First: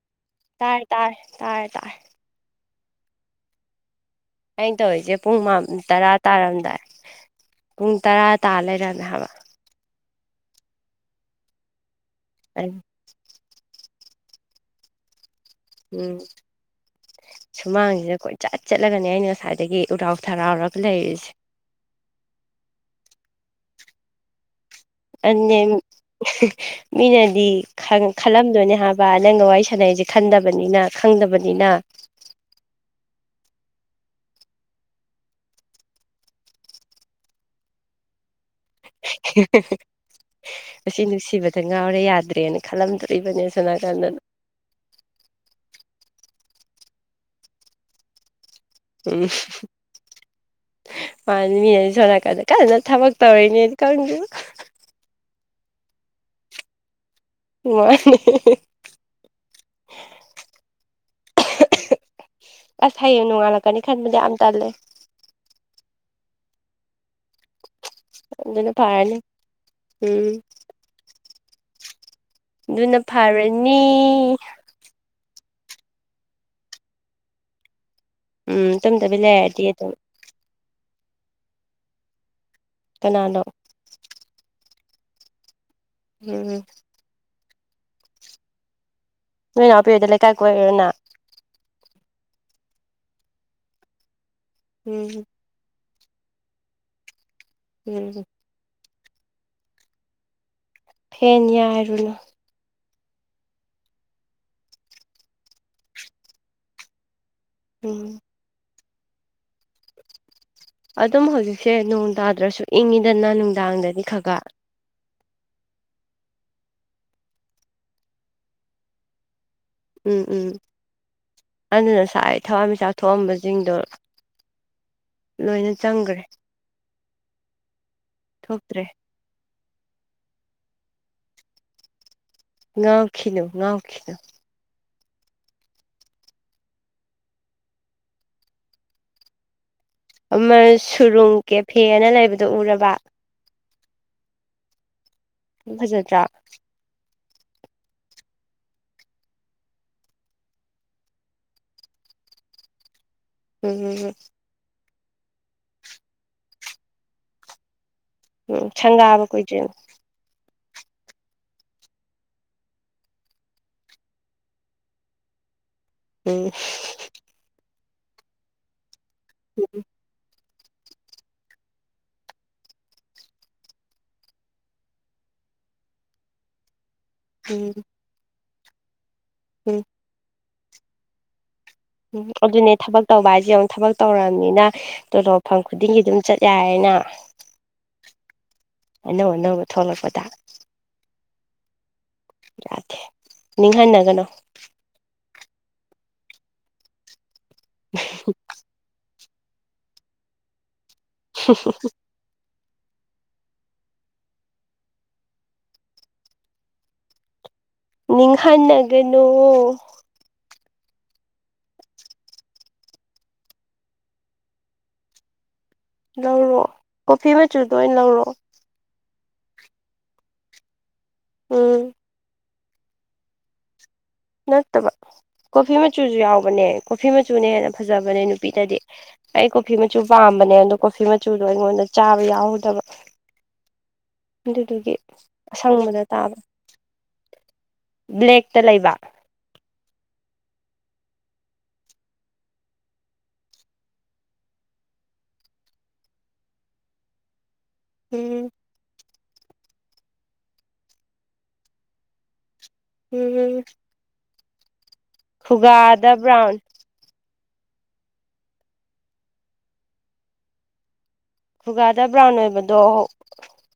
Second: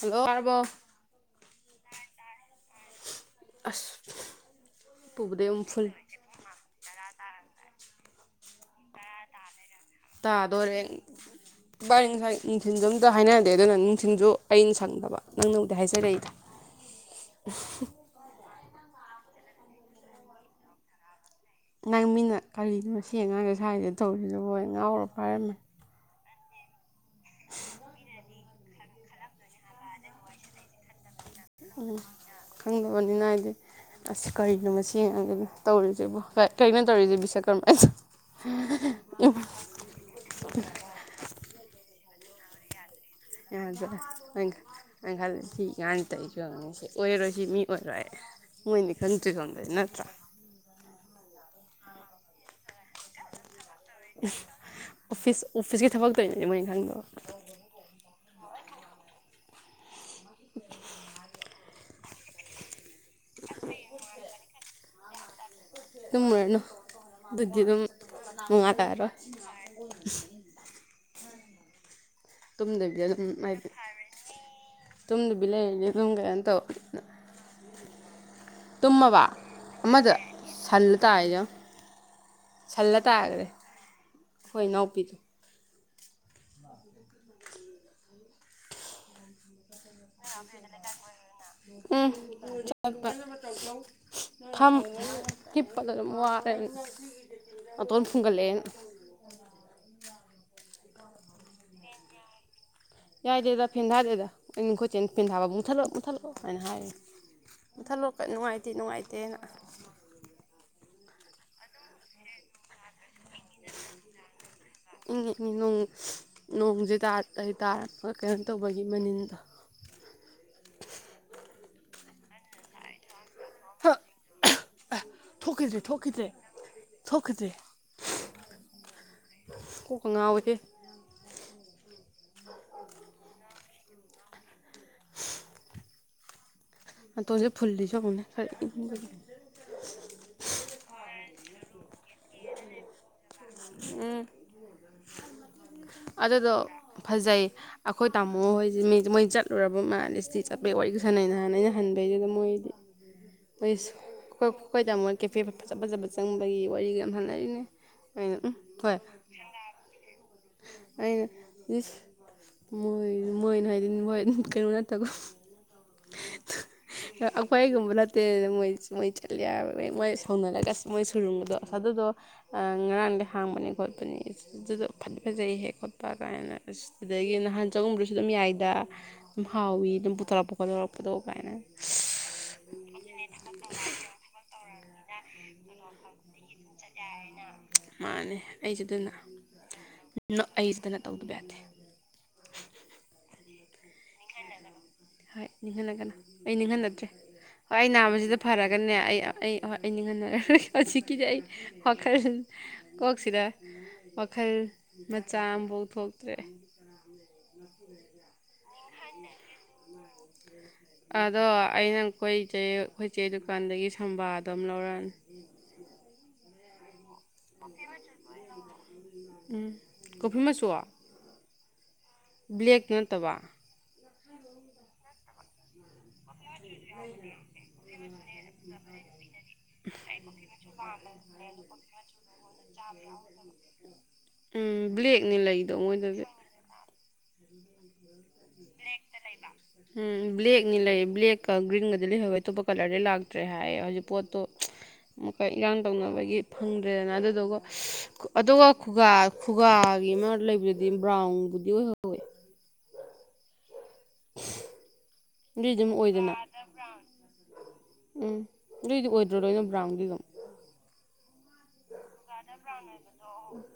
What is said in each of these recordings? hello ꯇꯥꯔꯦ ꯇꯥꯔꯦ ꯇꯥꯥꯔꯦ ꯇꯥꯔꯦ ꯑꯁ ꯑꯩꯅ ꯇꯧꯔꯤꯁꯦ ꯄꯨꯡ ꯄꯨꯕꯗꯩ ꯑꯃꯨꯛ ꯐꯨꯜ ꯇꯔꯥ ꯇꯥꯔꯝꯗꯥꯏ ꯄꯨꯡ ꯇꯔꯥ ꯇꯥ ꯂꯩꯔꯝꯃꯦ ꯍꯥꯏꯕ ꯇꯥꯗꯣꯔꯦ ꯉꯁꯥꯏ ꯅꯨꯡꯗꯤꯟꯗꯨꯝ ꯑꯗꯣ ꯍꯥꯏꯅꯗꯦ ꯑꯗꯨꯅ ꯅꯨꯡꯊꯤꯜꯁꯨ ꯑꯩꯅ ꯁꯪꯗꯕ ꯅꯪꯅ ꯎꯝ ꯁꯨꯃꯥꯡꯁꯤꯗ ꯀꯣꯏꯆꯠ ꯆꯠꯂꯒꯅꯦ ꯑꯩꯅ ꯉꯁꯥꯏꯗꯒꯤ ꯎꯔꯥꯎ ꯊꯔꯥꯎꯔꯒ ꯂꯩꯔꯤꯁꯦ ꯅꯪ ꯃꯤꯅ ꯀꯔꯤꯅꯣ ꯁꯤ ꯑꯉꯥꯡꯁꯦ ꯁ꯭ꯋꯥꯏꯗ ꯇꯧꯔꯤꯁꯤꯕꯣꯅ ꯑꯗꯨꯅꯦ ꯃꯤꯅꯗꯤ ꯈꯜꯂꯝꯗꯣꯏꯅꯦ ꯍꯥꯏꯕ ꯕꯥ ꯅꯪꯒ ꯋꯥꯔꯤ ꯁꯥꯟꯅꯕꯁꯦ ꯈꯪꯗꯕꯅꯤꯅ ꯎꯝ ꯈꯪꯗꯕꯅꯤꯅ ꯍꯥꯏꯗꯤ ꯑꯁ ꯀꯔꯤꯅꯣ ꯃꯁꯤ ꯑꯉꯥꯡꯁꯤꯅ ꯇꯧꯔꯤꯁꯤꯕꯣ ꯀꯩꯅꯣ ꯇꯧꯔꯤꯁꯦ ꯕꯤꯁꯀꯔꯃꯥ ꯑꯁ ꯍꯦ ꯍꯦ ꯃꯁꯤ ꯅꯨꯡꯁꯤꯕꯗ ꯉꯥꯎꯔꯦ ꯌꯥꯗ꯭ꯔꯦꯅ ꯈꯜꯂꯝꯗꯣꯢꯅꯦ ꯌꯥꯗ꯭ꯔꯦ ꯍꯣꯏꯅꯦ ꯑꯩꯅ ꯍꯥꯏꯕꯗꯤ ꯁꯤ ꯑꯉꯥꯡꯁꯤ ꯇꯧꯏꯁꯤ ꯌꯦꯡꯉꯨꯁꯤ ꯑꯣꯏꯔꯔꯣꯏ ꯁꯤ ꯃꯤ ꯑꯣꯏꯔꯣꯏ ꯃꯣꯏꯅꯗꯤ ꯎꯝ ꯈꯟꯗ꯭ꯔꯤ ꯁꯣꯝꯗ ꯅꯠꯇ꯭ꯔꯥ ꯃꯥꯅꯤ ꯃꯤꯅꯗꯤ ꯁꯣꯝꯅꯥꯀꯟꯗ ꯀꯟꯅ ꯊꯕꯛ ꯇꯧꯔꯤꯅꯦꯗꯤ ꯈꯪꯗꯦ ꯑꯣꯐꯤꯁ ꯑꯣꯐꯤꯁꯀꯤ ꯊꯕꯛ ꯇꯧꯔꯤꯅꯤꯗꯤ ꯃꯣꯏꯅ ꯈꯪꯗꯕ ꯃꯥꯅꯦ ꯍꯦ ꯍꯦ ꯍꯦ [inaudible] ꯑꯁ ꯍꯌꯦꯡ ꯅꯣꯡꯉꯥꯜꯂꯛꯀꯅꯤ ꯈꯟꯕꯗ ꯌꯥꯝ ꯇꯜꯂꯦ ꯇꯨꯝꯃꯨꯔꯅꯨ ꯑꯗꯨꯗꯤ ꯑꯗꯨꯝ ꯑꯗꯨꯅ ꯅꯨꯡꯉꯥꯟꯂꯛꯑꯔꯣꯏ ꯐꯔꯅꯤ ꯎꯝ ꯑꯗꯨꯅ ꯇꯨꯝꯗꯕꯤꯗ ꯑꯗꯨꯝ ꯉꯥꯏꯕ ꯐꯔꯅꯤ ꯇꯨꯝꯗꯕꯤ ꯂꯩꯔꯗꯤ ꯑꯗꯨꯝ ꯀꯩꯅꯣ ꯇꯧꯅ ꯎꯝ ꯇꯨꯝꯗꯕꯤ ꯇꯨꯝꯃꯕ ꯂꯩꯔꯗꯤ ꯑꯗꯨꯝ ꯑꯃꯗꯣ ꯁꯜꯂ ꯇꯥꯖꯦ ꯌꯦꯡꯉꯣ ꯁꯜꯂ ꯀꯅꯥꯅꯣ ꯇꯥꯒ꯭ꯔꯦ ꯈꯣꯢ ꯏꯅꯥꯎꯄꯤꯖꯤ ꯎꯝ ꯅꯣꯢ ꯅꯅꯥꯎꯕꯤꯗ ꯎꯝ ꯆꯠꯄ ꯐꯝ ꯎꯝ ꯍꯤꯞꯄꯗ ꯑꯗꯨꯝ ꯋꯥꯔꯦ ꯅꯇꯣꯟ ꯎꯝ ꯐꯨꯡꯒꯠꯂꯛꯑꯦ ꯐꯦꯟ ꯌꯥꯏꯔꯨꯅꯣ ꯌꯥꯏꯗꯦꯗ ꯐꯦꯟ ꯊꯥꯗꯦꯗ ꯑꯩꯅ ꯑꯩꯈꯣꯢ ꯆꯦꯅ ꯐꯦꯟ ꯊꯥꯕ ꯃꯨꯊꯠꯂꯣ ꯃꯨꯊꯠꯂꯣ ꯍꯥꯏꯅ ꯍꯥꯏꯔꯤꯅꯦ ꯎꯝ ꯃꯊꯠꯂꯣ ꯅꯨꯡꯉꯥꯏꯇꯦ ꯅꯨꯡꯉꯥꯏꯇꯦꯅ ꯑꯗꯨꯝ ꯍꯧꯖꯤꯛꯁꯦ ꯅꯣꯡ ꯇꯥꯗ꯭ꯔꯁꯨ ꯏꯪꯉꯤꯗꯅ ꯅꯨꯡꯗꯥꯡꯗꯗꯤ ꯈꯔ ꯈꯔ ꯏꯪꯉꯤ ꯏꯪꯉꯤ ꯅꯣꯡꯁꯦ ꯇꯥꯔ ꯇꯥꯔꯛꯄ ꯀꯩꯅꯣ ꯇꯧꯕꯒꯤ ꯃꯅꯤꯟꯗꯣ ꯎꯝ ꯎꯝ ꯑꯗꯨꯅ ꯉꯁꯥꯏ ꯊꯋꯥꯟꯃꯤꯆꯥꯛ ꯊꯣꯛꯑꯝꯕꯁꯤꯡꯗꯣ ꯂꯣꯏꯅ ꯊꯣꯛꯈꯤꯗ꯭ꯔꯦ ꯆꯪꯒ꯭ꯔꯦ ꯊꯣꯛꯈꯤꯗ꯭ꯔꯦ ꯊꯣꯛꯈꯤꯗ꯭ꯔꯦ ꯊꯣꯛꯇ꯭ꯔꯦ ꯀꯣꯛꯀ ꯉꯥꯎꯋꯤꯍꯦ ꯉꯥꯎꯈꯤꯅꯨ ꯉꯥꯎꯈꯤꯅꯨ ꯅꯥꯇꯣꯟꯁꯤ ꯐꯨꯜꯂꯤꯁꯤ ꯌꯦꯛꯉꯨꯅꯦ ꯈꯔ ꯏꯪꯕꯒꯤ ꯑꯃ ꯁꯨꯔꯨꯡ ꯀꯦꯐꯦꯅ ꯂꯩꯕꯗꯣ ꯎꯔꯕ ꯎꯝ ꯐꯖꯗ꯭ꯔꯥ ꯑꯗꯨꯗꯣ ꯐꯖꯩ ꯑꯩꯈꯣꯏ ꯇꯥꯃꯣ ꯍꯣꯏꯁꯦ ꯃꯤꯁꯤ ꯃꯣꯏ ꯆꯠꯂꯨꯔꯕ ꯃꯥꯜꯂꯦ ꯏꯁꯇꯤ ꯆꯠꯄꯩ ꯋꯥꯔꯤꯒ ꯁꯥꯟꯅꯩ ꯅꯍꯥꯟ ꯑꯩꯅ ꯍꯟꯕꯩꯗꯨꯗ ꯃꯣꯏꯗꯤ ꯏꯁ ꯎꯝ ꯑꯩꯈꯣꯏ ꯑꯩꯈꯣꯏ ꯇꯥꯃꯣ ꯀꯦꯐꯦ ꯐꯖ ꯐꯖꯕ ꯆꯪꯕꯒꯤ ꯋꯥꯔꯤꯒ ꯌꯥꯝ ꯁꯥꯟꯅꯔꯤꯝꯅꯤ ꯎꯝ ꯁꯪꯒꯥꯕ ꯀꯨꯏꯗ꯭ꯔꯤꯝ ꯑꯩꯅ ꯏꯁ ꯃꯣꯏ ꯃꯣꯏꯅ ꯍꯥꯏꯗꯤ ꯃ꯭ꯍꯣꯏ ꯀꯩꯅꯣ ꯅꯠꯇꯕ ꯎꯝ ꯑꯩꯈꯣꯏꯒꯨꯝꯕ ꯅꯠꯇꯦ ꯃꯣꯏ ꯃꯣꯏ ꯎꯝ ꯆꯠꯂꯦꯕꯅꯦ ꯃꯣꯏ ꯍꯧꯅꯔꯒ ꯑꯁ ꯃꯣꯏ ꯁꯨꯔꯨꯡꯗꯣ ꯑꯏ ꯑꯗꯨꯗꯣ ꯑ ꯉꯔꯥꯡꯗꯩ ꯍꯥꯡꯕꯅꯦ ꯈꯣꯠꯄꯅꯦ ꯏꯁ ꯑꯗꯨꯗꯨ ꯐꯗꯤ ꯐꯖꯩꯍꯦ ꯈꯣꯠꯄ ꯒꯥꯏꯅ ꯑꯁ ꯑꯗꯒꯤ ꯅꯍꯥꯟ ꯎꯝ ꯆꯪꯉꯨꯕꯗꯨꯁꯨ ꯑꯗꯨꯝ ꯌꯥꯏꯗ ꯑꯗꯨꯝ ꯎꯝ ꯍꯥꯎꯋꯤ ꯑꯗꯨꯝ ꯄꯨꯊꯔꯛꯄ ꯄꯣꯊꯣꯔꯛꯄꯗꯣ ꯀꯥꯏꯅ ꯎꯝ ꯑꯗꯨꯅꯦ ꯊꯕꯛ ꯇꯧꯕ ꯍꯥꯏꯖꯦ ꯌꯦꯡꯉꯣ ꯊꯕꯛ ꯇꯧꯔꯝꯅꯤꯅ ꯇꯣꯂꯣꯝ ꯐꯪ ꯈꯨꯗꯤꯡꯒꯤ ꯑꯗꯨꯝ ꯆꯠ ꯌꯥꯔꯦꯅ ꯃꯥꯅꯦ ꯑꯅꯧ ꯑꯅꯧꯕ ꯊꯣꯛꯂꯛꯄꯗ ꯑꯩ ꯁꯤꯗꯅ [unintelligible] ꯇꯧꯗꯕ ꯌꯥꯗꯦ ꯌꯥꯗꯦ ꯅꯤꯡꯍꯟꯅꯒꯅꯣ ꯍꯣꯏ ꯅꯤꯡꯍꯟꯅꯒꯅꯣ ꯑꯩ ꯅꯤꯡꯍꯟꯅꯗ꯭ꯔꯦ ꯍꯣꯏ ꯑꯩ ꯅꯥꯕꯖꯤꯗ ꯐꯔꯒꯅꯦ ꯑꯩ ꯑꯩ ꯍꯣꯏ ꯑꯩ ꯅꯤꯡꯍꯟꯅꯔꯔꯣꯏꯒꯦ ꯍꯧꯖꯤꯛꯀꯤꯗꯤ ꯑꯩ ꯋꯥꯈꯜ ꯀꯣꯛꯁꯤꯗ ꯋꯥꯈꯜ ꯃꯆꯥ ꯑꯝꯕꯥꯎ ꯊꯣꯛꯇ꯭ꯔꯦ ꯅꯤꯡꯍꯟꯅꯒꯅꯣ ꯑꯗꯣ ꯑꯩ ꯅꯪ ꯀꯣꯏꯖꯦ ꯑꯩꯈꯣꯏ ꯆꯦ ꯗꯨꯀꯟꯗꯒꯤ ꯁꯝꯕꯥ ꯗꯣ ꯑꯝ ꯂꯧꯔꯛꯑꯅꯤ ꯂꯧꯔꯣ ꯀꯣꯐꯤ ꯃꯆꯨꯗꯣ ꯑꯣꯏ ꯂꯧꯔꯣ ꯎꯝ ꯀꯣꯐꯤ ꯃꯆꯨ ꯎꯝ ꯕ꯭ꯂꯦꯛꯇꯣ ꯅꯠꯇꯕ ꯅꯠꯇꯕ ꯀꯣꯐꯤ ꯃꯆꯨꯖꯨ ꯌꯥꯎꯕꯅꯦ ꯀꯣꯐꯤ ꯃꯆꯨꯅ ꯍꯦꯟꯅ ꯐꯖꯕꯅꯦ ꯅꯨꯄꯤꯗꯗꯤ ꯑꯩ ꯀꯣꯐꯤ ꯃꯆꯨ ꯄꯥꯝꯕꯅꯦ ꯑꯗꯣ ꯀꯣꯐꯤ ꯃꯆꯨꯗꯣ ꯑꯩꯉꯣꯟꯗ ꯆꯥꯕ ꯌꯥꯎꯍꯧꯗꯕ ꯎꯝ ꯑꯗꯨꯗꯨꯒꯤ ꯕ꯭ꯂꯦꯛꯅꯤ ꯂꯩꯗꯣ ꯑꯁꯪꯕꯥꯗ ꯃꯣꯏꯗꯗꯤ ꯇꯥꯕ ꯕ꯭ꯂꯦꯛꯇ ꯂꯩꯕ ꯂꯩꯕ ꯎꯝ ꯕ꯭ꯂꯦꯛꯅꯤ ꯂꯩ ꯕ꯭ꯂꯦꯛꯀ ꯒ꯭ꯔꯤꯟꯒꯗꯤ ꯂꯩꯍꯧꯋꯦ ꯑꯇꯣꯞꯄ ꯀꯂꯔꯗꯤ ꯂꯥꯛꯇ꯭ꯔꯦ ꯍꯥꯏꯌꯦ ꯍꯧꯖꯤꯛ ꯄꯣꯠꯇꯣ ꯃꯨꯛꯀ ꯏꯔꯥꯡ ꯇꯧꯅꯕꯒꯤ ꯐꯪꯗ꯭ꯔꯦꯗꯅ ꯑꯗꯨꯗꯨꯒ ꯎꯝ ꯑꯗꯨꯒ ꯈꯨꯒꯥ ꯈꯨꯒꯥꯒꯤ ꯑꯃ ꯂꯩꯕꯗꯨꯗꯤ ꯕ꯭ꯔꯥꯎꯟꯕꯨꯗꯤ ꯑꯣꯏꯍꯧꯋꯦ ꯎꯝ ꯑꯗꯨꯏꯗꯤ ꯑꯗꯨꯝ ꯈꯨꯒꯥꯗ ꯑꯣꯏꯗꯅ ꯕ꯭ꯔꯥꯎꯟ ꯎꯝ ꯑꯗꯨꯏꯗꯤ ꯑꯣꯏꯗ꯭ꯔꯣ ꯂꯣꯏꯅ ꯕ꯭ꯔꯥꯎꯟꯗꯤ ꯑꯗꯨꯝ ꯈꯨꯒꯥꯗ ꯕ꯭ꯔꯥꯎꯟ ꯑꯣꯏꯕꯗꯣ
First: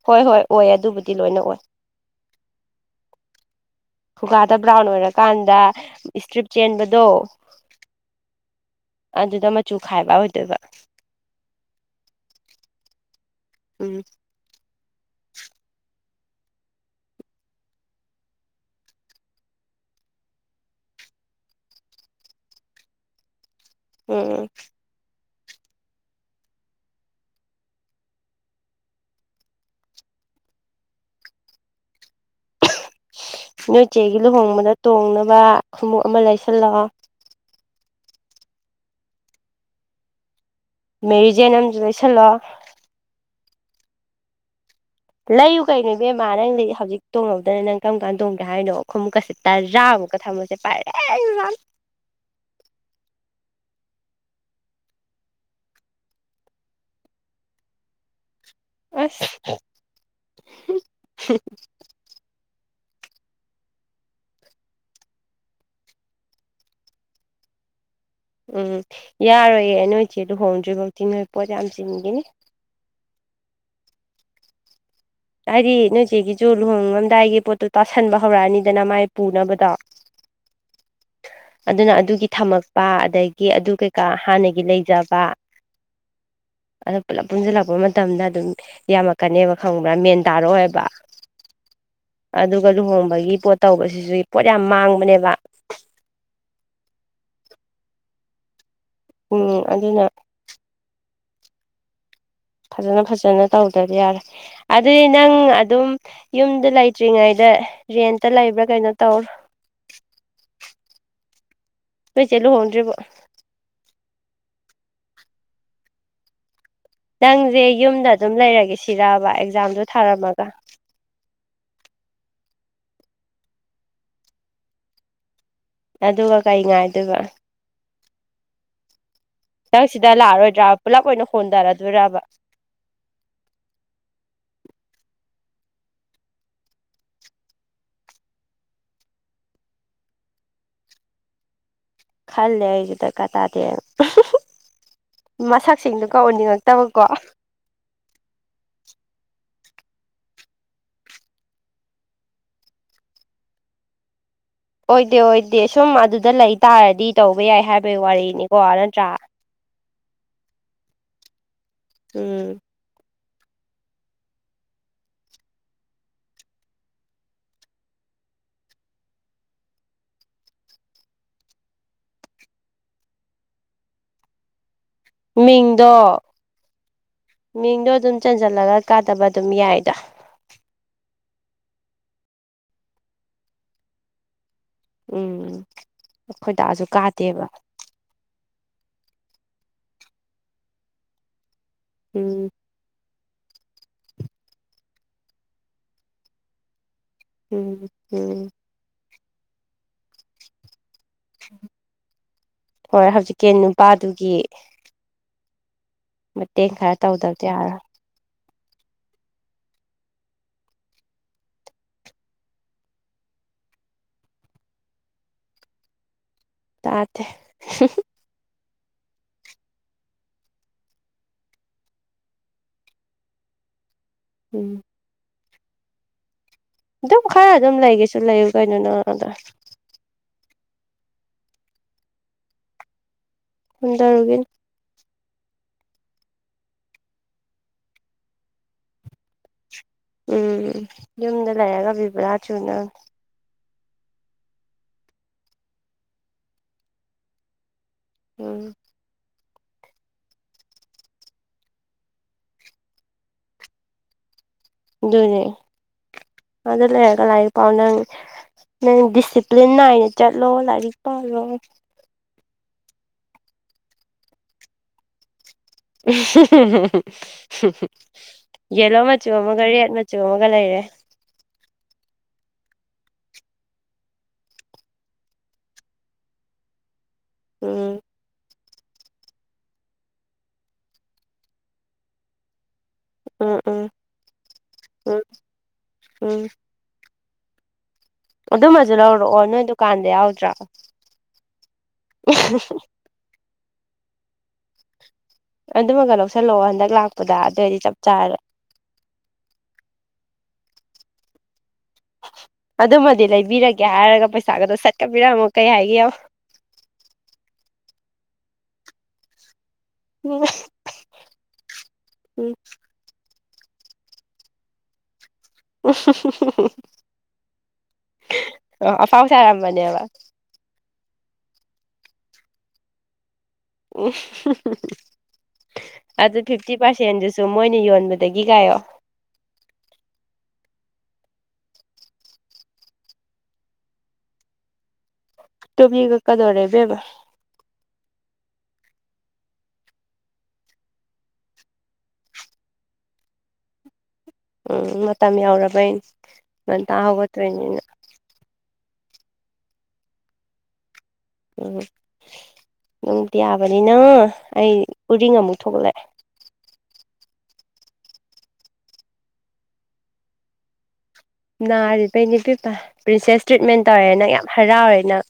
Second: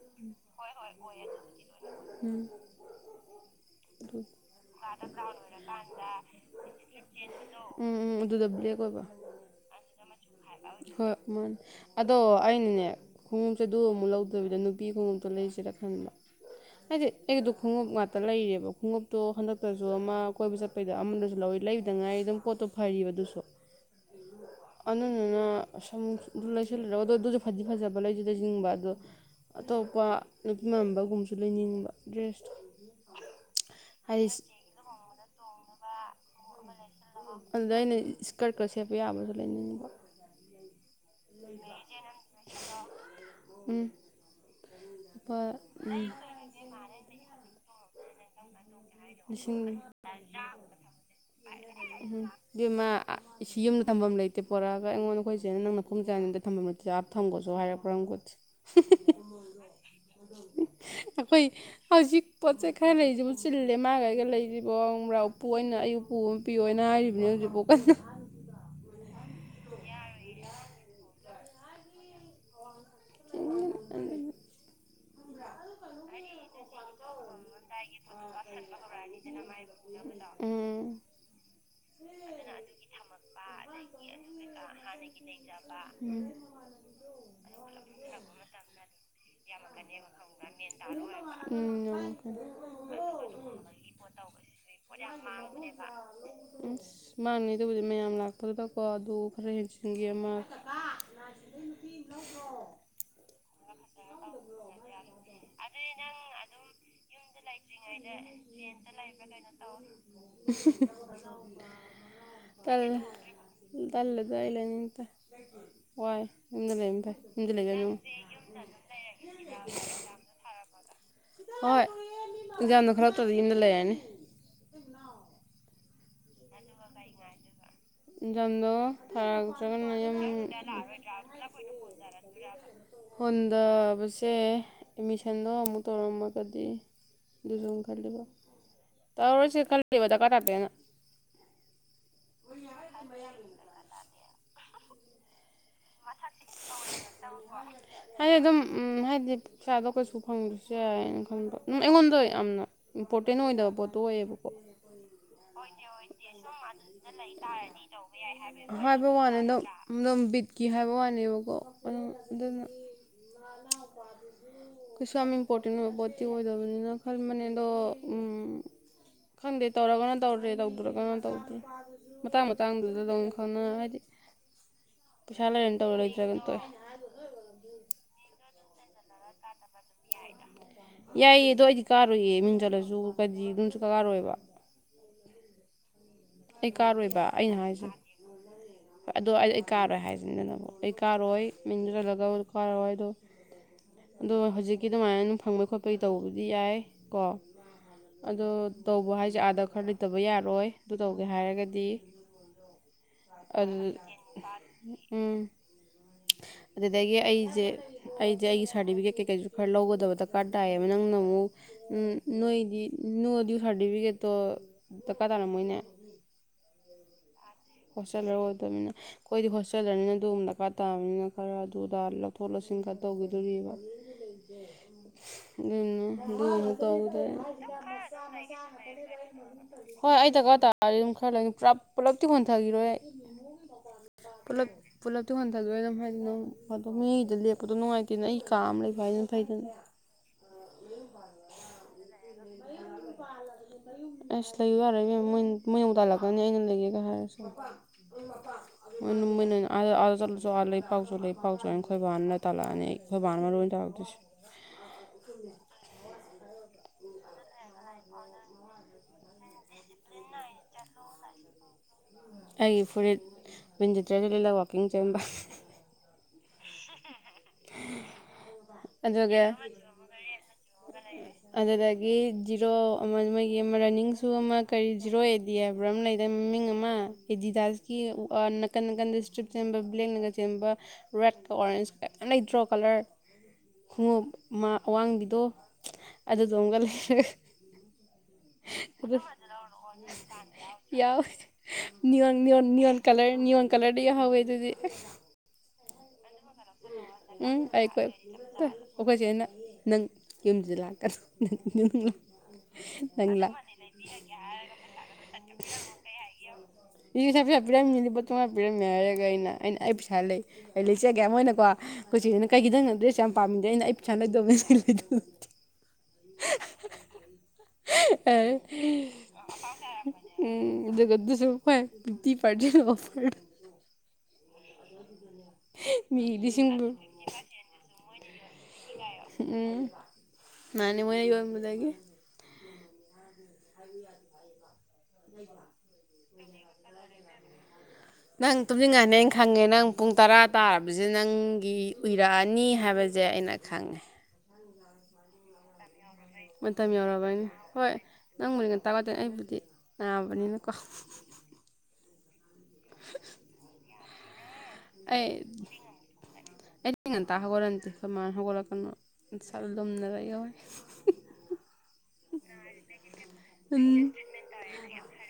ꯍꯣꯏ ꯍꯣꯏ ꯑꯣꯏ ꯑꯗꯨꯕꯨꯗꯤ ꯂꯣꯏꯅ ꯑꯣꯏ ꯎꯝ ꯈꯨꯒꯥꯗ ꯕ꯭ꯔꯥꯎꯟ ꯑꯣꯏꯔꯀꯥꯟꯗ ꯏꯁꯇ꯭ꯔꯤꯞ ꯆꯦꯟꯕꯗꯣ [inaudible] ꯎꯝ ꯎꯝ ꯑꯗꯨꯗ ꯕ꯭ꯂꯦꯛ ꯑꯣꯏꯕ ꯑꯗꯨꯗ ꯃꯆꯨ ꯈꯥꯏꯕ ꯑꯣꯏꯗꯣꯏꯕ ꯍꯣꯏ ꯑꯗꯣ ꯑꯩꯅꯅꯦ ꯈꯣꯡꯎꯞꯁꯦ ꯗꯨ ꯎꯝ ꯃꯨꯛ ꯂꯧ ꯑꯗꯨꯕꯤꯗꯨ ꯅꯨꯄꯤ ꯈꯣꯡꯎꯝꯇꯣ ꯂꯩꯁꯤꯔ ꯈꯟꯕ ꯑꯩꯗꯤ ꯑꯩꯒꯤꯗꯨ ꯈꯣꯡꯎꯞ ꯉꯥꯛꯇ ꯂꯩꯔꯦꯕ ꯈꯣꯡꯉꯞꯇꯣ ꯍꯟꯗꯛꯇꯁꯨ ꯑꯃ ꯀꯣꯏꯕ ꯆꯠꯄ ꯀꯩꯗꯣ ꯑꯃꯗꯁꯨ ꯂꯧꯋꯦ ꯂꯩꯕꯗ ꯉꯥꯏꯔꯤ ꯑꯗꯨꯝ ꯄꯣꯠꯇꯣ ꯐꯔꯤꯕꯑꯗꯨꯁꯨ ꯎꯝ ꯑꯅꯨꯗꯨꯅ ꯁꯨꯝ ꯑꯗꯨ ꯂꯩꯁꯤꯜꯂꯨꯔ ꯑꯗꯣ ꯐꯗꯤ ꯐꯖꯕ ꯂꯩꯖꯨ ꯂꯩꯖꯤꯟꯅꯤꯡꯕ ꯑꯗꯣ ꯑꯇꯣꯛꯄ ꯅꯨꯄꯤ ꯃꯥꯟꯕꯒꯨꯝꯁꯨ ꯂꯩꯅꯤꯡꯕ ꯗ꯭ꯔꯦꯁꯇꯣ ꯅꯣꯏꯆꯦꯒꯤ ꯍꯥꯏꯗꯤ ꯂꯨꯍꯣꯡꯕꯗ ꯇꯣꯡꯅꯕ ꯈꯣꯡꯎꯞ ꯑꯃ ꯂꯩꯁꯟꯂꯣ ꯑꯗꯨꯗ ꯑꯩꯅ ꯏꯁꯀꯔꯠꯀ ꯁꯦꯠꯄ ꯌꯥꯕꯁꯨ ꯂꯩꯅꯤꯡꯕ ꯃꯦꯔꯤꯖꯦꯟ ꯑꯝꯖꯨ ꯂꯩꯁꯜꯂꯣ ꯎꯝ ꯂꯩꯌꯨ ꯀꯩꯅꯣ ꯏꯕꯦꯝꯃ ꯅꯪꯗꯤ ꯍꯧꯖꯤꯛ ꯇꯣꯡꯍꯧꯗ꯭ꯔꯥ ꯅꯪ ꯀꯔꯝ ꯀꯥꯟꯗ ꯇꯣꯡꯒꯦ ꯍꯥꯏꯅꯣ ꯈꯨꯝꯃꯨꯛꯀꯁꯦ ꯂꯤꯁꯤꯡ ꯇꯥꯔꯥꯃꯨꯛꯀ ꯊꯝꯃꯣꯁꯦ ꯄꯥꯔꯦꯡ ꯁꯥꯅ ꯎꯝ ꯏꯕꯦꯝꯃꯥ ꯌꯨꯝꯗ ꯊꯝꯐꯝ ꯂꯩꯇꯦ ꯄꯣꯔꯛꯑꯒ ꯑꯩꯉꯣꯟꯗ ꯑꯩꯈꯣꯏꯆꯦꯅ ꯅꯪ ꯅꯈꯣꯡ ꯆꯥꯅꯤꯗ ꯊꯝꯝꯕ ꯥ ꯊꯝꯒꯣꯆꯣ ꯍꯥꯏꯔꯛꯄ꯭ꯔꯥ ꯈꯪꯕꯣꯠꯇꯦ ꯑꯁ ꯑꯩꯈꯣꯏ ꯍꯧꯖꯤꯛ ꯄꯣꯠ ꯆꯩꯩ ꯈꯔ ꯂꯩꯔꯤꯁꯦꯕꯣꯛ ꯆꯤꯜꯂꯦ ꯃꯥꯏꯒ ꯑꯩꯒ ꯂꯩꯔꯤꯁꯤꯕꯣ ꯈꯪꯕ꯭ꯔꯥ ꯎꯄꯨ ꯑꯩꯅ ꯑꯩꯒꯤ ꯎꯄꯨ ꯑꯃ ꯄꯤꯌꯣ ꯍꯥꯏꯔꯤꯕꯅꯤ ꯍꯧꯖꯤꯛꯐꯥꯎ ꯀꯟꯅ ꯎꯝ ꯌꯥꯔꯣꯏꯌꯦ ꯅꯣꯏ ꯏꯆꯦ ꯂꯨꯍꯣꯡꯗ꯭ꯔꯤꯕꯣꯛꯗꯤ ꯅꯣꯏ ꯄꯣꯠ ꯌꯥꯝ ꯆꯤꯟꯈꯤꯅꯤ ꯑꯗꯨꯅꯦ ꯍꯥꯏꯗꯤ ꯅꯣꯏꯆꯦꯒꯤꯁꯨ ꯂꯨꯍꯣꯡꯂꯝꯗꯥꯏꯒꯤ ꯄꯣꯠꯇꯨ ꯇꯥꯁꯟꯕ ꯍꯧꯔꯛꯑꯅꯤꯗꯅ ꯃꯥꯏ ꯄꯨꯅꯕꯗꯣ ꯎꯝ ꯑꯗꯨꯅ ꯑꯗꯨꯒꯤ ꯊꯝꯃꯛꯄ ꯑꯗꯒꯤ ꯑꯗꯨ ꯀꯩꯀꯥ ꯍꯥꯟꯅꯒꯤ ꯂꯩꯖꯕ ꯑꯗꯨ ꯄꯨꯂꯞ ꯄꯨꯟꯁꯤꯜꯂꯛꯄ ꯃꯇꯝꯗ ꯑꯗꯨꯝ ꯌꯥꯝꯃꯛꯀꯅꯦꯕ ꯈꯪꯕ꯭ꯔꯥ ꯃꯦꯟ ꯇꯥꯔꯛꯑꯣꯏꯕ ꯎꯝ ꯌꯥꯝꯃꯛꯀꯥꯅꯤ ꯁꯤꯁꯨ ꯄꯣꯠ ꯌꯥꯝ ꯃꯥꯡꯕꯅꯦꯕ ꯎꯝ ꯃꯥꯡꯅꯤ ꯑꯗꯨꯕꯨꯗꯤ ꯃꯌꯥꯝ ꯂꯥꯛꯄꯗꯨꯗꯀꯣ ꯂꯨꯈ꯭ꯔꯦ ꯎꯝ ꯑꯗꯨꯅ ꯆꯤꯡꯒꯤ ꯑꯃ [unintelligible] ꯐꯖꯅ ꯐꯖꯅ ꯇꯧꯗꯗꯤ ꯌꯥꯔꯣ ꯑꯗꯨꯗꯤ ꯅꯪ ꯑꯗꯨꯝ ꯌꯨꯝꯗ ꯂꯩꯇ꯭ꯔꯤꯉꯩꯗ ꯔꯦꯟꯇ ꯂꯩꯕ꯭ꯔꯥ ꯀꯩꯅꯣ ꯇꯧꯔꯣ ꯅꯣꯏꯆꯦ [unintelligible] ꯂꯨꯍꯣꯡꯗ꯭ꯔꯤꯕꯣ ꯇꯜꯂꯦ [unintelligible] ꯋꯥꯏ ꯌꯨꯝꯗ ꯂꯩꯕꯅ ꯐꯩ ꯌꯨꯝꯗ ꯅꯪꯖꯦ ꯂꯩꯒꯅꯨ ꯌꯨꯝꯗ ꯑꯗꯨꯝ ꯂꯩꯔꯒꯦ ꯁꯤꯔꯕ ꯑꯦꯛꯖꯥꯝꯗꯣ ꯊꯥꯔꯝꯃꯒ ꯍꯣꯏ ꯑꯦꯛꯖꯥꯝꯗꯣ ꯈꯜꯂꯛꯇꯗꯤ ꯌꯨꯝꯗ ꯂꯩꯔꯅꯤ ꯑꯗꯨꯒ ꯀꯩ ꯉꯥꯏꯗꯣꯏꯕ ꯑꯦꯛꯖꯥꯝꯗꯣ ꯅꯪ ꯊꯥꯔꯛꯇ꯭ꯔꯒꯅ ꯁꯤꯗ ꯌꯨꯝ ꯂꯥꯛꯑꯔꯣꯏꯗ꯭ꯔꯥ ꯄꯨꯂꯞ ꯑꯣꯏꯅ ꯍꯣꯟꯊꯔꯗꯣꯏꯔꯕ [unintelligible] ꯍꯨꯟꯗꯕꯁꯦ ꯑꯦꯃꯤꯁꯟꯗꯣ ꯑꯃꯨꯛ ꯇꯧꯔꯝꯃꯒꯗꯤ ꯑꯗꯨꯁꯨ ꯃꯨꯛ ꯈꯜꯂꯦꯕ ꯇꯧꯔꯔꯣꯏꯁꯦ ꯈꯜꯂꯤꯕ ꯗꯔꯀꯥꯔ ꯇꯥꯗꯦꯅ ꯈꯜꯂꯦ ꯑꯩꯖꯨ ꯗꯔꯀꯥꯔ ꯇꯥꯥꯗꯦꯅ ꯑꯍꯨ ꯍꯨꯝ ꯃꯁꯛ ꯁꯤꯡꯗꯣ ꯀꯣ ꯑꯅꯤꯡꯉꯛꯇꯕꯀꯣ ꯍꯥꯏꯗꯤ ꯑꯗꯨꯝ ꯎꯝ ꯍꯥꯏꯗꯤ ꯁꯥꯗꯣ ꯀꯩꯁꯨ ꯐꯪꯗꯁꯨ ꯌꯥꯏꯌꯦꯅ ꯈꯟꯕ ꯎꯝ ꯑꯩꯉꯣꯟꯗ ꯑꯣꯏ ꯌꯥꯝꯅ ꯏꯝꯄꯣꯔꯇꯦꯟ ꯑꯣꯏꯗꯕ ꯄꯣꯠꯇꯣ ꯑꯣꯏꯌꯦꯕꯀꯣ ꯑꯣꯏꯗꯦ ꯑꯣꯏꯗꯦ ꯁꯨꯝ ꯑꯗꯨꯗ ꯂꯩ ꯇꯥꯔꯗꯤ ꯇꯧꯕ ꯌꯥꯏ ꯍꯥꯏꯕꯩ ꯋꯥꯔꯤꯅꯤꯀꯣ [unintelligible] ꯅꯠꯇ꯭ꯔꯥ ꯍꯥꯏꯕ ꯋꯥꯅꯦ ꯑꯗꯣ ꯅꯝ ꯕꯤꯠꯀꯤ ꯍꯥꯏꯕ ꯋꯥꯅꯦꯕꯀꯣ ꯑꯗꯨ ꯎꯝ ꯑꯗꯨꯅ ꯀꯩꯁꯨ ꯌꯥꯝ ꯏꯝꯄꯣꯔꯇꯦꯟ ꯑꯣꯢꯕ ꯄꯣꯠꯇꯤ ꯑꯣꯏꯗꯕꯅꯤꯅ ꯈꯟꯕꯅꯦꯑꯗꯣ ꯎꯝ ꯈꯪꯗꯦ ꯇꯧꯔꯒꯅ ꯇꯧꯔꯦ ꯇꯧꯗ꯭ꯔꯒꯅ ꯇꯧꯗ꯭ꯔꯦ ꯃꯇꯥꯡ ꯃꯇꯥꯡꯗꯨꯗ ꯑꯗꯨꯝ ꯈꯪꯅ ꯍꯥꯏꯗꯤ ꯄꯩꯁꯥ ꯂꯩꯔꯅ ꯃꯤꯡꯗꯣ ꯇꯧꯔꯦ ꯂꯩꯇ꯭ꯔꯒꯅ ꯇꯣꯛꯑꯦ ꯃꯤꯡꯗꯣ ꯑꯗꯨꯝ ꯆꯟꯖꯜꯂꯒ ꯀꯥꯗꯕ ꯑꯗꯨꯝ ꯌꯥꯏꯗ ꯌꯥꯏꯌꯦ ꯑꯗꯣ ꯑꯩꯗꯤ ꯀꯥꯔꯣꯏꯌꯦ ꯃꯤꯡ ꯆꯜꯂꯖꯨ ꯀꯗꯤ ꯑꯗꯨꯝ ꯁꯨꯀꯥ ꯀꯥꯔꯣꯏꯕ ꯎꯝ ꯑꯩ ꯑꯈꯣꯏꯗꯥꯖꯨ ꯀꯥꯗꯦꯕ ꯍꯣꯏ ꯑꯗꯣ ꯑꯩ ꯑꯩ ꯀꯥꯔꯣꯏ ꯍꯥꯏꯖꯤꯗꯅꯕꯨ ꯑꯩ ꯀꯥꯔꯣꯏ ꯃꯤꯡꯗꯨ ꯆꯜꯂꯒ ꯎꯝ ꯀꯥꯔꯣꯏ ꯗꯣ ꯑꯗꯣ ꯍꯧꯖꯤꯛꯀꯤ ꯑꯗꯨꯃꯥꯏꯅ ꯑꯗꯨꯝ ꯐꯪꯕꯩ ꯈꯣꯠꯄꯒꯤ ꯇꯧꯕꯗꯤ ꯌꯥꯏ ꯀꯣ ꯎꯝ ꯎꯝ ꯑꯗꯣ ꯇꯧꯕ ꯍꯥꯏꯖꯦ ꯑꯥꯗ ꯈꯔ ꯂꯩꯇꯕ ꯌꯥꯔꯣꯏ ꯑꯗꯨ ꯇꯧꯒꯦ ꯍꯥꯏꯔꯒꯗꯤ ꯍꯣꯏ ꯍꯧꯖꯤꯛ ꯑꯗꯨ ꯎꯝ ꯃꯇꯦꯡ ꯈꯔ ꯑꯗꯨꯗꯒꯤ ꯇꯧꯗꯕꯗꯤ ꯑꯩꯖꯦ ꯌꯥꯔꯣꯏ ꯑꯩꯖꯦ ꯑꯩꯒꯤ ꯁꯥꯔꯗꯤꯕꯤꯒꯦꯠ ꯀꯩꯀꯩꯖꯨ ꯈꯔ ꯂꯧꯒꯗꯕ ꯗꯔꯀꯥꯔ ꯇꯥꯏꯌꯦꯕ ꯅꯪꯅ ꯑꯃꯨꯛ ꯎꯝ ꯅꯣꯏꯗꯤ ꯅꯣ ꯗ꯭ꯌꯨ ꯁꯥꯔꯗꯤꯕꯤꯒꯦꯠꯇꯣ ꯗꯔꯀꯥꯔ ꯇꯥꯔꯝꯃꯣꯏꯅꯦ ꯇꯥꯗꯦ ꯍꯣꯁꯇꯦꯜꯂꯔ ꯑꯣꯏꯗꯝꯅꯤꯅ ꯈꯣꯏꯗꯤ ꯍꯣꯁꯇꯦꯜꯗꯅꯤꯅ ꯑꯗꯨꯝ ꯗꯔꯀꯥꯔ ꯇꯥꯕꯅꯤꯅ ꯈꯔ ꯑꯗꯨꯗ ꯂꯧꯊꯣꯛ ꯂꯧꯁꯤꯟꯈ ꯇꯧꯒꯤꯗꯧꯔꯤꯕ ꯎꯝ ꯎꯝ ꯑꯗꯨ ꯃꯨꯛ ꯑꯗꯨꯝ ꯈꯔ ꯑꯗꯨꯝ ꯂꯩꯒꯦꯁꯨ ꯂꯩꯌꯨ ꯀꯩꯅꯣ ꯅꯪ ꯑꯗ ꯍꯣꯏ ꯑꯩ ꯗꯔꯀꯥꯔ ꯇꯥꯔꯗꯤ ꯑꯗꯨꯝ ꯈꯔ ꯂꯩꯅꯤ ꯄꯨꯔꯥ ꯄꯨꯜꯂꯞꯇꯤ ꯍꯣꯟꯊꯒꯤꯔꯣꯏ ꯑꯩ ꯍꯣꯟꯗꯔꯨꯒꯤꯅꯨ ꯄꯨꯂꯞ ꯄꯨꯜꯂꯞꯇꯨ ꯍꯣꯟꯗꯒꯤꯔꯣꯏ ꯑꯗꯨꯝ ꯍꯥꯏꯗꯤ ꯗꯨꯝ ꯑꯗꯣ ꯃꯤꯒꯤꯗ ꯂꯦꯛꯄꯗꯣ ꯅꯨꯡꯉꯥꯏꯇꯦꯅ ꯑꯩ ꯀꯥ ꯑꯝ ꯂꯩꯕ ꯍꯥꯏꯖꯤꯅ ꯐꯩꯗꯅ ꯌꯥ ꯎꯝ ꯌꯨꯝꯗ ꯂꯩꯔꯒ ꯕꯤꯕꯨꯂꯥ ꯆꯨꯅꯕꯅꯤ ꯑꯁ ꯂꯩꯌꯨ ꯌꯥꯔꯣꯏ ꯏꯕꯦꯝꯃ ꯃꯣꯏꯅ ꯃꯣꯏꯅꯕꯨ ꯇꯥꯜꯂꯛꯀꯅꯤ ꯑꯩꯅ ꯂꯩꯒꯦ ꯍꯥꯏꯔꯁꯨ ꯎꯝ ꯃꯣꯏꯅ ꯃꯣꯏꯅ ꯑꯥꯗ ꯑꯥꯗ ꯆꯠꯂꯨꯆꯣ ꯑꯥ ꯂꯥꯏꯔꯤꯛ ꯄꯥꯎꯆꯣ ꯂꯥꯏꯔꯤꯛ ꯄꯥꯎꯆꯣ ꯑꯩꯟ ꯈꯣꯏꯕꯥꯅ ꯇꯥꯂꯛꯑꯅꯤ ꯑꯩ ꯈꯣꯏꯕꯥꯅ ꯃꯔꯨ ꯑꯣꯏꯅ ꯇꯥꯜꯂꯛꯇꯣꯏꯖꯦ ꯑꯗꯨꯅꯦ ꯑꯥꯗ ꯂꯩꯔꯒ ꯂꯥꯏꯔꯤꯛ ꯄꯥꯎ ꯅꯪ ꯅꯪ ꯗꯤꯁꯤꯄ꯭ꯂꯤꯟ ꯅꯥꯏꯅ ꯆꯠꯂꯣ ꯂꯥꯏꯔꯤꯛ ꯄꯥꯔꯣ ꯑꯩꯒꯤ ꯐꯨꯔꯤꯠ ꯋꯤꯟ ꯖꯤꯇ꯭ꯔ ꯖꯦ ꯂꯤꯠꯂ ꯋꯥꯛꯀꯤꯡ ꯆꯦꯟꯕ ꯎꯝ ꯍꯨꯝ ꯍꯨꯝ ꯍꯨꯝ ꯌꯦꯂꯣ ꯃꯆꯨ ꯑꯗꯨꯒ ꯑꯃꯒ ꯔꯦꯠ ꯆꯨ ꯑꯃꯒ ꯂꯩꯔꯦ ꯑꯗꯨꯗꯒꯤ ꯖꯤꯔꯣ ꯑꯃ ꯃꯣꯏꯒꯤ ꯑꯃ ꯔꯟꯅꯤꯡ ꯁꯨ ꯑꯃ ꯀꯔꯤ ꯖꯤꯔꯣ ꯑꯦꯗꯤꯑꯕ ꯂꯩ ꯃꯃꯤꯡ ꯑꯃ ꯎꯝ ꯑꯦꯗꯤꯗꯥꯁꯀꯤ ꯅꯀꯟ ꯀꯟꯗ ꯏꯁꯇ꯭ꯔꯤꯞ ꯆꯦꯟꯕ ꯕ꯭ꯂꯦꯛꯅꯒ ꯆꯦꯟꯕ ꯔꯦꯠꯀ ꯑꯣꯔꯦꯟꯖꯀ ꯌꯥꯝ ꯂꯩꯇ꯭ꯔꯣ ꯀꯂꯔ ꯎꯝ ꯎꯝ ꯈꯨꯉꯨꯞ ꯑꯃ ꯎꯝ ꯑꯋꯥꯡꯕꯤꯗꯣ ꯎꯝ ꯑꯗꯨ ꯗꯨꯝꯒ ꯂꯩꯔꯒ ꯑꯗꯨꯃꯁꯨ ꯂꯧꯔꯛꯑꯣ ꯅꯣꯏ ꯗꯨꯀꯥꯟꯗ ꯌꯥꯎꯗ꯭ꯔꯣ ꯌꯥꯎꯋꯦ ꯅꯤꯌꯣꯟ ꯅꯤꯌꯣꯟ ꯅꯤꯌꯣꯟ ꯀꯂꯔꯅꯤꯌꯣꯟ ꯀꯂꯔꯗꯤ ꯌꯥꯎ ꯍꯧꯋꯦ ꯑꯗꯨꯗꯤ ꯑꯗꯨꯃꯒ ꯂꯧꯁꯤꯜꯂꯛꯑꯣ ꯍꯟꯗꯛ ꯂꯥꯛꯄꯗ ꯑꯗꯨꯑꯣꯏꯗꯤ ꯆꯞ ꯆꯥꯔꯦ ꯑꯈꯣꯏ ꯆꯦꯅ ꯅꯪ ꯌꯨꯝꯖꯗ ꯂꯥꯛꯀꯅꯣ [unintelligible] ꯑꯗꯨꯃꯗꯤ ꯂꯥꯛ ꯂꯩꯕꯤꯔꯒꯦ ꯍꯥꯏꯔꯒ ꯄꯩꯁꯥꯒꯗꯣ ꯁꯠꯀ ꯄꯤꯔꯝꯃꯣ ꯀꯩ ꯍꯥꯏꯒꯦ ꯌꯦꯡꯉꯣ [unintelligible] ꯄꯩꯁꯥ ꯄꯤꯔꯝꯃꯦ ꯂꯨꯄꯥ ꯆꯧꯉꯥ ꯍꯥꯏꯔꯒ ꯑꯩꯅ ꯑꯩꯅ ꯑꯩ ꯄꯩꯁꯥ ꯂꯩ ꯑꯩ ꯂꯩ ꯃꯣꯏꯅꯀꯣ ꯈꯣꯏꯆꯦ ꯍꯣꯏꯅ ꯀꯩꯒꯤꯅꯣ ꯗ꯭ꯔꯦꯁ ꯌꯥꯝ ꯄꯥꯝꯃꯤꯗꯣ ꯑꯩꯅ ꯑꯩ ꯄꯩꯁꯥꯅ ꯂꯩꯗꯣꯏꯅꯦ ꯅꯪꯅ ꯂꯩꯗꯧ [unintelligible] ꯑꯣ [unintelligible] ꯑꯐꯥꯎ ꯁꯥꯔꯝꯕꯅꯦꯕ ꯎꯝ ꯑꯗꯨꯒ ꯑꯗꯨꯖꯨ ꯐꯔ ꯐꯤꯐꯇꯤ ꯄꯔꯁꯦꯟ ꯑꯣꯐꯔ [unintelligible] ꯃꯤ ꯑꯗꯨ ꯂꯤꯁꯤꯡ ꯐꯤꯐꯇꯤ ꯄꯥꯔꯁꯦꯟꯗꯨꯁꯨ ꯃꯣꯏꯅ ꯌꯣꯟꯕꯗꯒꯤ ꯀꯥꯏꯌꯣ ꯎꯝ ꯃꯥꯟꯅꯦ ꯃꯣꯏꯅ ꯌꯣꯟꯕꯗꯒꯤ [unintelligible] ꯇꯨꯝꯅꯤꯡꯉꯛ ꯀꯗꯧꯔꯦ ꯏꯕꯦꯃ ꯅꯪ ꯇꯨꯝꯅꯤꯡꯉꯅ‌ꯦ ꯑꯩ ꯈꯪꯉꯦ ꯅꯪ ꯄꯨꯡ ꯇꯔꯥ ꯇꯥꯔꯕꯖ‌ꯦ ꯅꯪꯒꯤ ꯎꯏꯔ ꯑꯅꯤ ꯍꯥꯏꯕꯖ‌ꯦ ꯑꯩꯅ ꯈꯪꯉꯦ ꯎꯝ ꯃꯇꯝ ꯌꯧꯔꯕꯩ ꯃꯇꯝ ꯌꯧꯔꯕꯩꯅꯦ ꯍꯣꯏ ꯅꯪꯕꯨꯗꯤ ꯉꯟꯇ ꯋꯥꯗ‌ꯦ ꯑꯩꯕꯨꯗꯤ ꯅꯥꯕꯅꯤꯅꯀꯣ ꯎꯝ ꯅꯪꯕꯨꯗꯤ ꯌꯥꯕꯅꯤꯅ ꯑꯩ ꯑꯩ ꯎꯔꯤꯡ ꯑꯃꯨꯛ ꯊꯣꯛꯂꯛꯑꯦ ꯑꯩꯗꯤ ꯉꯟꯇꯥ ꯍꯧꯒꯠꯂ ꯅꯤ ꯈꯣꯏ ꯃꯥ ꯍꯧꯒꯠꯂ ꯀꯅꯥ ꯅꯁꯥ ꯂꯨꯝꯅ ꯂꯩꯌꯣꯌꯦ ꯅꯥꯔꯤꯕꯩꯅꯦ ꯕꯦꯄꯥ ꯄ꯭ꯔꯤꯁꯦꯁ ꯇ꯭ꯔꯤꯠꯃꯦꯟ ꯎꯝ ꯇꯧꯔꯦꯅ ꯌꯥꯝ ꯍꯔꯥꯎꯋ‌ꯦ ꯅꯪ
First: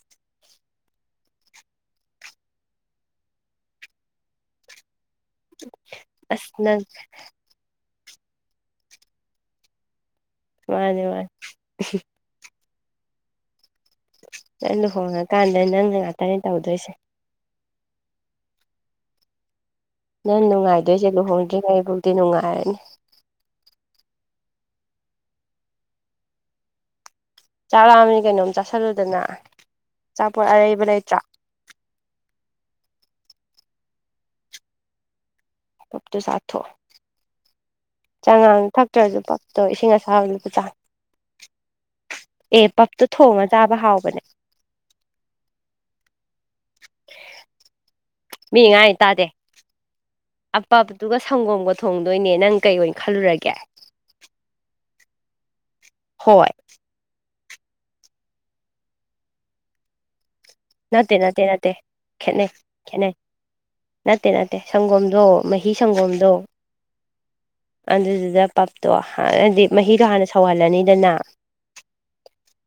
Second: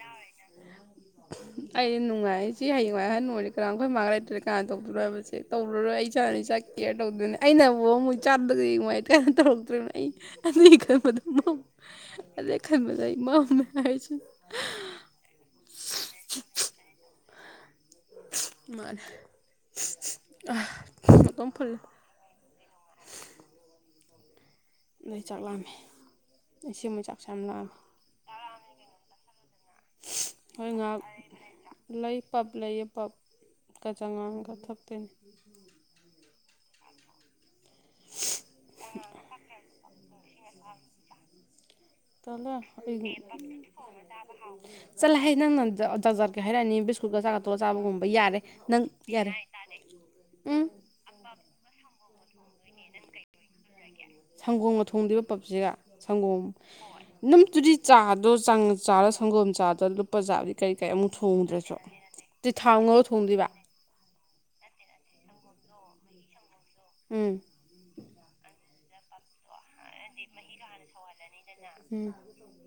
ꯑꯩ ꯅꯨꯡꯉꯥꯏ ꯁꯤ ꯍꯌꯦꯡꯋꯥꯏ ꯑꯍꯟ ꯑꯣꯏꯔ ꯀꯅꯥ ꯑꯈꯣꯏ ꯃꯥꯥ ꯂꯩꯇ꯭ꯔ ꯀꯅꯥꯟ ꯇꯧꯗꯣꯏꯅꯣ ꯍꯥꯏꯕꯁꯦ ꯇꯧꯔꯔꯣꯏ ꯑꯩ ꯏꯁꯥꯅ ꯑꯁ ꯏꯁꯥ ꯅꯪ ꯀꯤꯌꯔ ꯇꯧꯗꯣꯏꯅꯦ ꯑꯩꯅ ꯕꯨ ꯑꯃꯨ ꯏꯆꯥꯗꯨꯗꯒꯤ ꯅꯨꯡꯉꯥꯏꯇ‌ꯦꯅ ꯇꯧꯔꯛꯇ‌ꯣꯏꯕ ꯑꯩ ꯑꯗꯨꯏ ꯃꯥꯅꯦ ꯈꯟꯕꯗ ꯃꯥꯅꯦ ꯃꯝ ꯑꯗꯨꯏ ꯈꯟꯕꯗ ꯑꯩ ꯃꯝꯃꯦ ꯍꯥꯏꯁꯤ ꯅꯪ ꯂꯨꯍꯣꯡꯉ ꯀꯥꯟꯗ ꯅꯪꯅ ꯉꯥꯛꯇꯅꯦ ꯇꯧꯗꯣꯏꯁꯦ ꯃꯥꯅꯦ ꯅꯪ ꯅꯨꯡꯉꯥꯏꯗꯣꯏꯖ‌ꯦ ꯃꯇꯣꯝ ꯂꯨꯍꯣꯡꯗ꯭ꯔꯤ ꯐꯨꯜꯂꯦ ꯉꯩ ꯕ‌ꯣꯛꯗꯤ ꯅꯨꯡꯉꯥꯏꯔꯅꯤ ꯑꯩ ꯆꯥꯛ ꯂꯥꯝꯃꯦ ꯑꯩ ꯁꯦꯝꯃ‌ꯦ ꯆꯥꯛ ꯆꯥꯛ ꯂꯥꯝꯃꯗꯤ ꯀꯩꯅꯣꯝ ꯆꯥꯁꯜ ꯂꯨꯗꯅ ꯆꯥꯄꯣꯠ ꯍꯣꯏ ꯑꯔꯩꯕ ꯉꯥꯏꯍꯥꯛ ꯂꯩꯇ꯭ꯔꯣ ꯂꯩ ꯄꯞ ꯂꯩꯌ‌‌ꯦ ꯄꯞ ꯀ ꯆꯉꯥꯡꯒ ꯊꯛ ꯇꯣꯏꯅꯦ ꯄꯞꯇꯣ ꯆꯥ ꯊꯣ ꯆꯉꯥꯡ ꯊꯛꯇ꯭ꯔꯖꯨ ꯄꯞꯇꯣ ꯏꯁꯤꯡ ꯑꯁꯥꯕ ꯂꯨꯞꯄ ꯆꯥ ꯇꯜꯂ‌ꯦ ꯑꯦ ꯑꯩ ꯄꯞꯇꯣ ꯑ‌ꯦ ꯄꯞ ꯇ‌ꯣ ꯊꯣꯡꯉ ꯆꯥꯕ ꯊ‌ꯣꯡ ꯍꯥꯎꯕꯅꯦ ꯆꯥꯕ ꯍꯥꯎꯕꯅ‌ꯦ ꯆꯜꯂ ꯍꯦ ꯅꯪꯅ ꯖ ꯖ ꯖꯥꯠ ꯀ ꯍꯥꯏꯔꯑꯅ‌ꯦ ꯕꯤꯁꯀꯨꯠꯀ ꯆꯥꯒ ꯇꯣꯠꯂ ꯆꯥꯕꯒꯨꯝꯕ ꯌꯥꯔꯦ ꯃꯤ ꯅꯪ ꯉꯥꯡꯉꯤ ꯌꯥꯔꯦ ꯃꯤꯅ ꯍꯥꯏ ꯇꯥꯗ‌ꯦ ꯎꯝ ꯇꯨꯒ ꯁꯪꯒꯣꯝꯒ ꯊꯣꯡꯗꯣꯏꯅꯦ ꯅꯪ ꯀꯩ ꯑꯣꯏ ꯈꯟ ꯂꯨꯔꯒꯦ ꯀꯩ ꯍꯥꯏꯒ‌ꯦ ꯁꯪꯒꯣꯝꯒ ꯊꯣꯡꯗꯣꯏꯕ ꯄꯞꯁꯤꯒ ꯁꯪꯒꯣꯝ ꯍꯣꯏ ꯍ‌ꯣꯏ ꯅꯪꯇꯨꯗꯤ ꯆꯥꯗꯣ ꯆꯥꯡ ꯆꯥꯔ ꯁꯪꯒꯣꯝ ꯆꯥꯗ ꯂꯨꯞ ꯄꯖꯥꯒꯤ ꯀꯩ ꯀꯩ ꯑꯃꯨꯛ ꯅꯠꯇꯦ ꯅꯠꯇꯦ ꯅꯠꯇꯦ ꯊꯣꯡꯗ꯭ꯔꯖꯨ ꯇꯨ ꯈꯦꯠꯅꯩ ꯊꯥꯎ ꯉꯧꯔ ꯈꯦꯠꯅꯩ ꯊꯣꯡꯗꯣꯏꯕ ꯅꯠꯇꯦ ꯅꯠꯇꯦ ꯁꯪꯒꯣꯝꯗꯣ ꯃꯍꯤ ꯁꯪꯒꯣꯝꯗꯣ ꯎꯝ ꯑꯗꯨꯗꯨꯗ ꯄꯞꯇꯣ ꯍꯥꯟꯅꯗꯤ ꯃꯍꯤꯗꯣ ꯍꯥꯟꯅ ꯍꯥꯟꯅꯗꯤ ꯃꯍꯤꯗꯣ ꯍꯥꯟꯅ ꯁꯧꯍꯜꯂꯅꯤꯗꯅ ꯁꯧꯍꯜ ꯂꯅꯤꯗꯅ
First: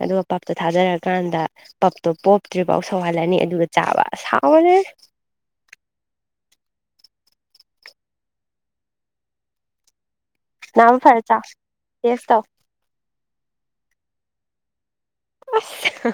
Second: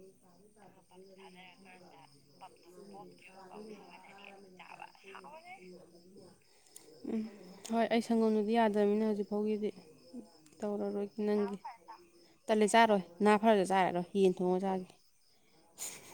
ꯑꯗꯨꯒ ꯄꯞꯇꯣ ꯊꯥꯗꯔꯀꯥꯟꯗ ꯄꯞꯇꯣ ꯄꯣꯞꯇ꯭ꯔꯤ ꯕꯧ ꯁꯧꯍꯜꯂꯅꯤ ꯑꯗꯨꯒ ꯆꯥꯕ ꯑꯁ ꯍꯥꯎꯕꯅꯦ ꯍꯥꯎꯕꯅꯦ ꯎꯝ ꯍꯣꯏ ꯑꯩ ꯁꯪꯒꯣꯝꯗꯨꯗꯤ ꯌꯥꯗꯝꯃꯤꯅ ꯍꯖꯤꯛ ꯐꯥꯎꯒꯤꯗꯤ ꯅꯥꯕ ꯇꯧꯔꯔꯣꯏ ꯐꯔ ꯆꯥꯎ ꯅꯪꯒꯤ ꯇꯦꯁ ꯇꯧ ꯇꯜꯂꯦ ꯆꯥꯔꯣꯏ ꯅꯥ ꯐꯔꯖꯨ ꯆꯥꯔꯔꯣꯏ ꯌꯦꯟ ꯊꯣꯡꯉ ꯆꯥꯒꯦ ꯑꯁ